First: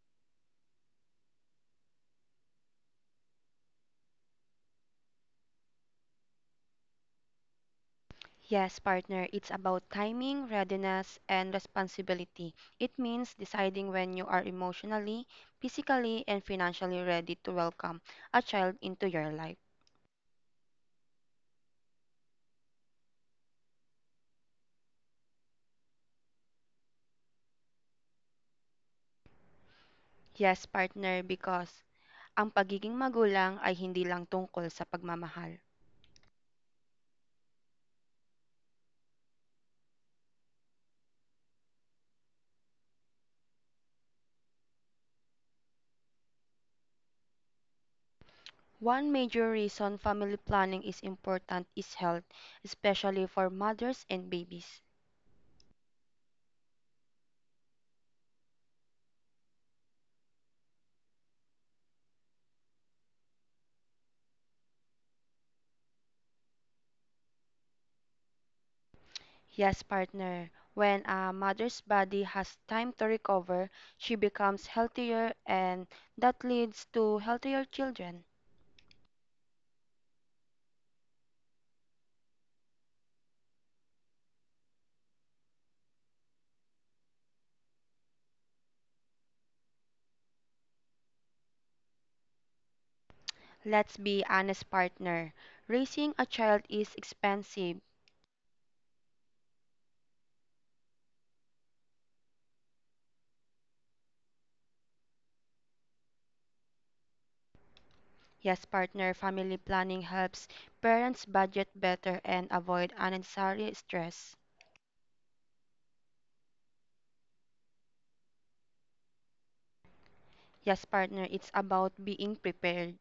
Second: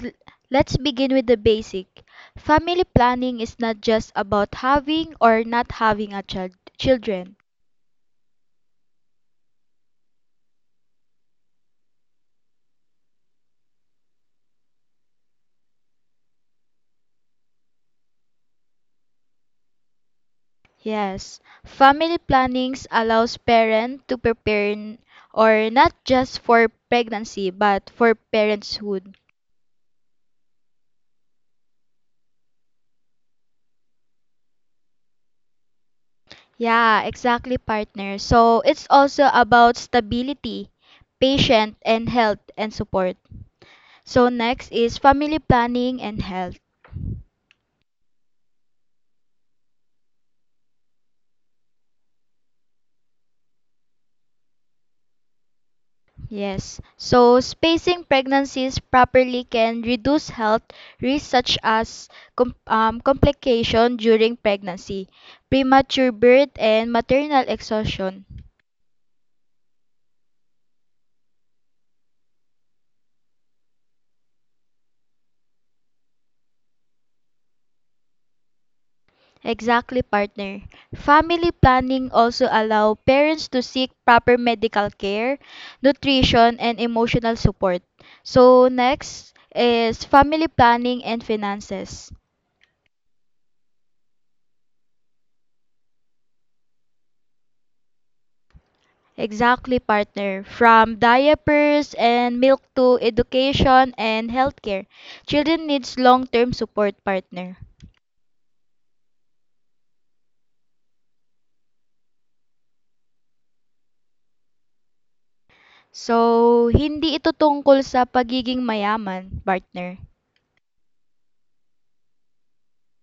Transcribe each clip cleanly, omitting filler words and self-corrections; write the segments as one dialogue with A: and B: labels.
A: l- let's begin with the basic. Family planning is not just about having or not having a child children.
B: Yes, partner, it's about timing, readiness, and responsibility. It means deciding when you are emotionally, physically, and financially ready to welcome a child into your life.
A: Yes, family plannings allows parent to or not just for pregnancy but for parenthood.
B: Yes, partner, because ang pagiging magulang ay hindi lang tungkol sa pagmamahal.
A: Yeah, exactly partner. So it's also about stability, patience, and health and support. So next is family planning and health.
B: One major reason family planning is important is health, especially for mothers and babies.
A: Yes, so spacing pregnancies properly can reduce health risks such as complication during pregnancy, premature birth, and maternal exhaustion.
B: Yes, partner. When a mother's body has time to recover, she becomes healthier and that leads to healthier children.
A: Exactly, partner. Family planning also allow parents to seek proper medical care, nutrition, and emotional support. So next is family planning and finances.
B: Let's be honest, partner. Raising a child is expensive.
A: Exactly, partner. From diapers and milk to education and healthcare, children needs long-term support, partner.
B: Yes, partner, family planning helps parents budget better and avoid unnecessary stress.
A: So, hindi ito tungkol sa pagiging mayaman, partner.
B: Yes, partner, it's about being prepared.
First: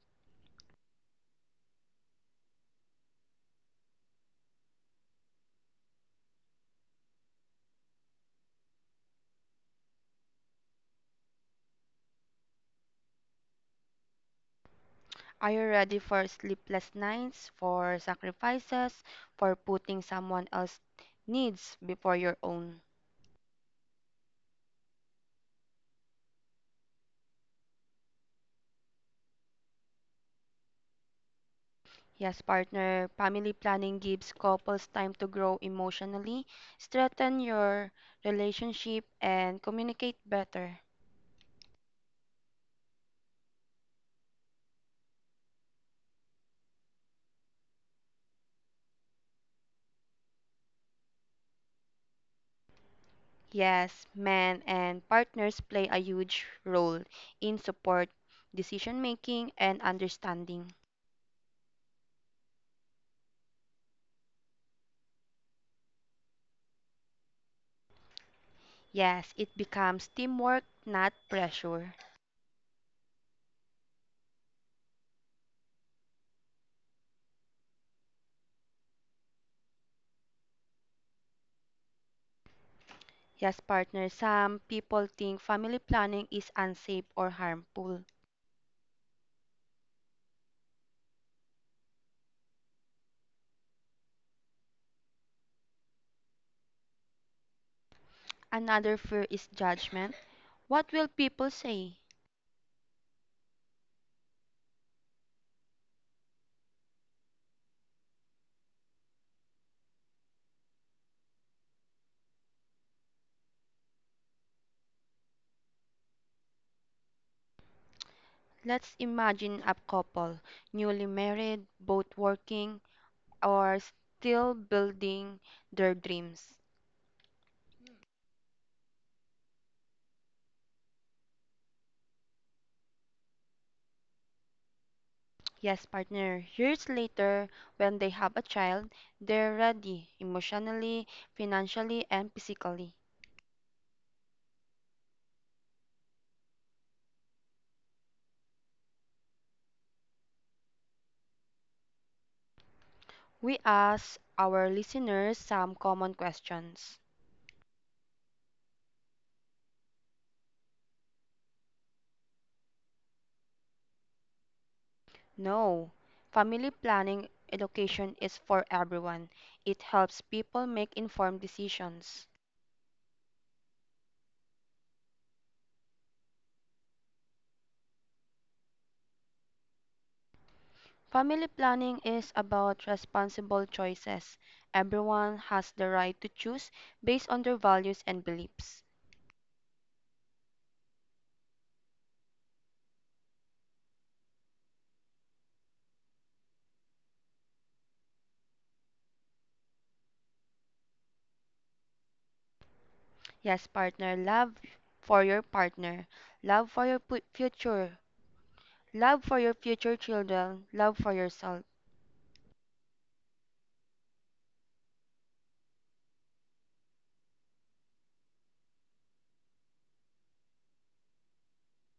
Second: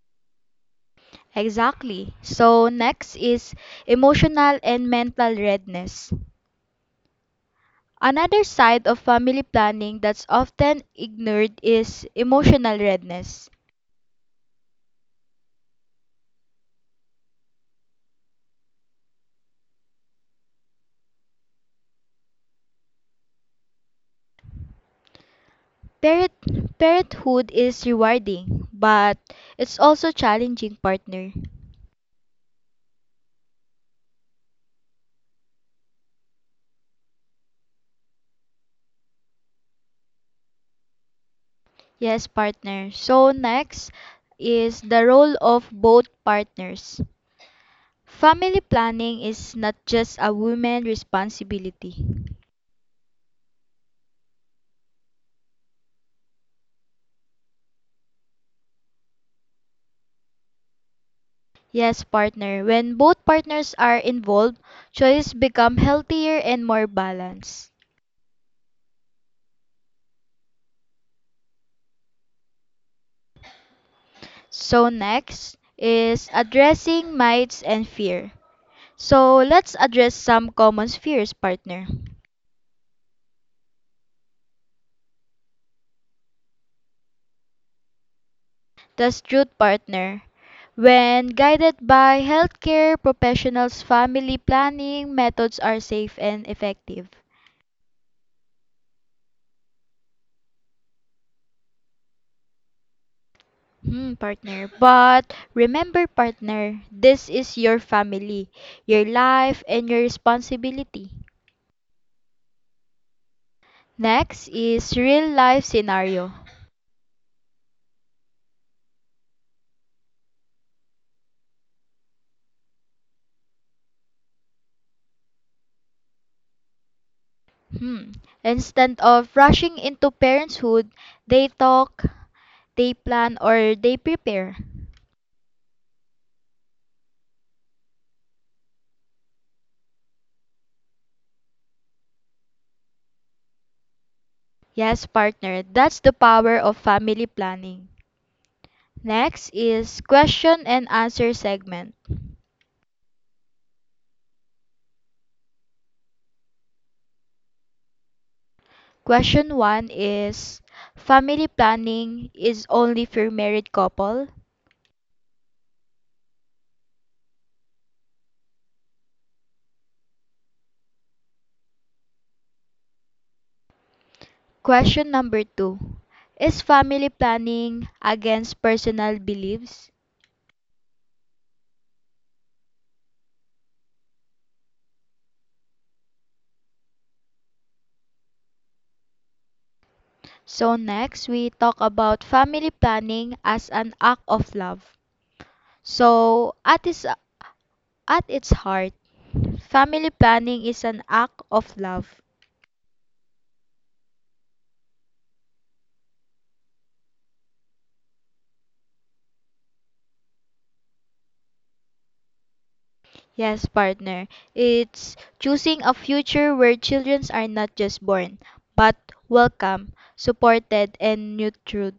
A: Exactly. So, next is emotional and mental readiness. Another side of family planning that's often ignored is emotional readiness.
B: Are you ready for sleepless nights, for sacrifices, for putting someone else's needs before your own?
A: Parent, parenthood is rewarding, but it's also challenging, partner.
B: Yes, partner, family planning gives couples time to grow emotionally, strengthen your relationship, and communicate better.
A: Yes, partner. So next is the role of both partners. Family planning is not just a woman responsibility.
B: Yes, men and partners play a huge role in support, decision making, and understanding.
A: Yes, partner. When both partners are involved, choice become healthier and more balanced.
B: Yes, it becomes teamwork, not pressure.
A: So next is addressing mites and fear. So let's address some common fears, partner.
B: Yes, partner, some people think family planning is unsafe or harmful.
A: The truth partner. When guided by healthcare professionals, family planning methods are safe and effective.
B: Another fear is judgment. What will people say?
A: Hmm, partner. But remember, partner, this is your family, your life, and your responsibility. Next is real life scenario.
B: Let's imagine a couple, newly married, both working, or still building their dreams.
A: Hmm. Instead of rushing into parenthood, they talk, they plan, or they prepare.
B: Yes, partner, years later, when they have a child, they're ready emotionally, financially, and physically.
A: Yes, partner, that's the power of family planning. Next is question and answer segment.
B: We ask our listeners some common questions.
A: Question 1 is family planning is only for married couple?
B: No, family planning education is for everyone. It helps people make informed decisions.
A: Question number 2 is family planning against personal beliefs?
B: Family planning is about responsible choices. Everyone has the right to choose based on their values and beliefs.
A: So next we talk about family planning as an act of love. So at its heart, family planning is an act of love.
B: Yes, partner, love for your partner, love for your future, love for your future children, love for yourself.
A: Yes, partner. It's choosing a future where children are not just born, but welcome, supported, and nurtured.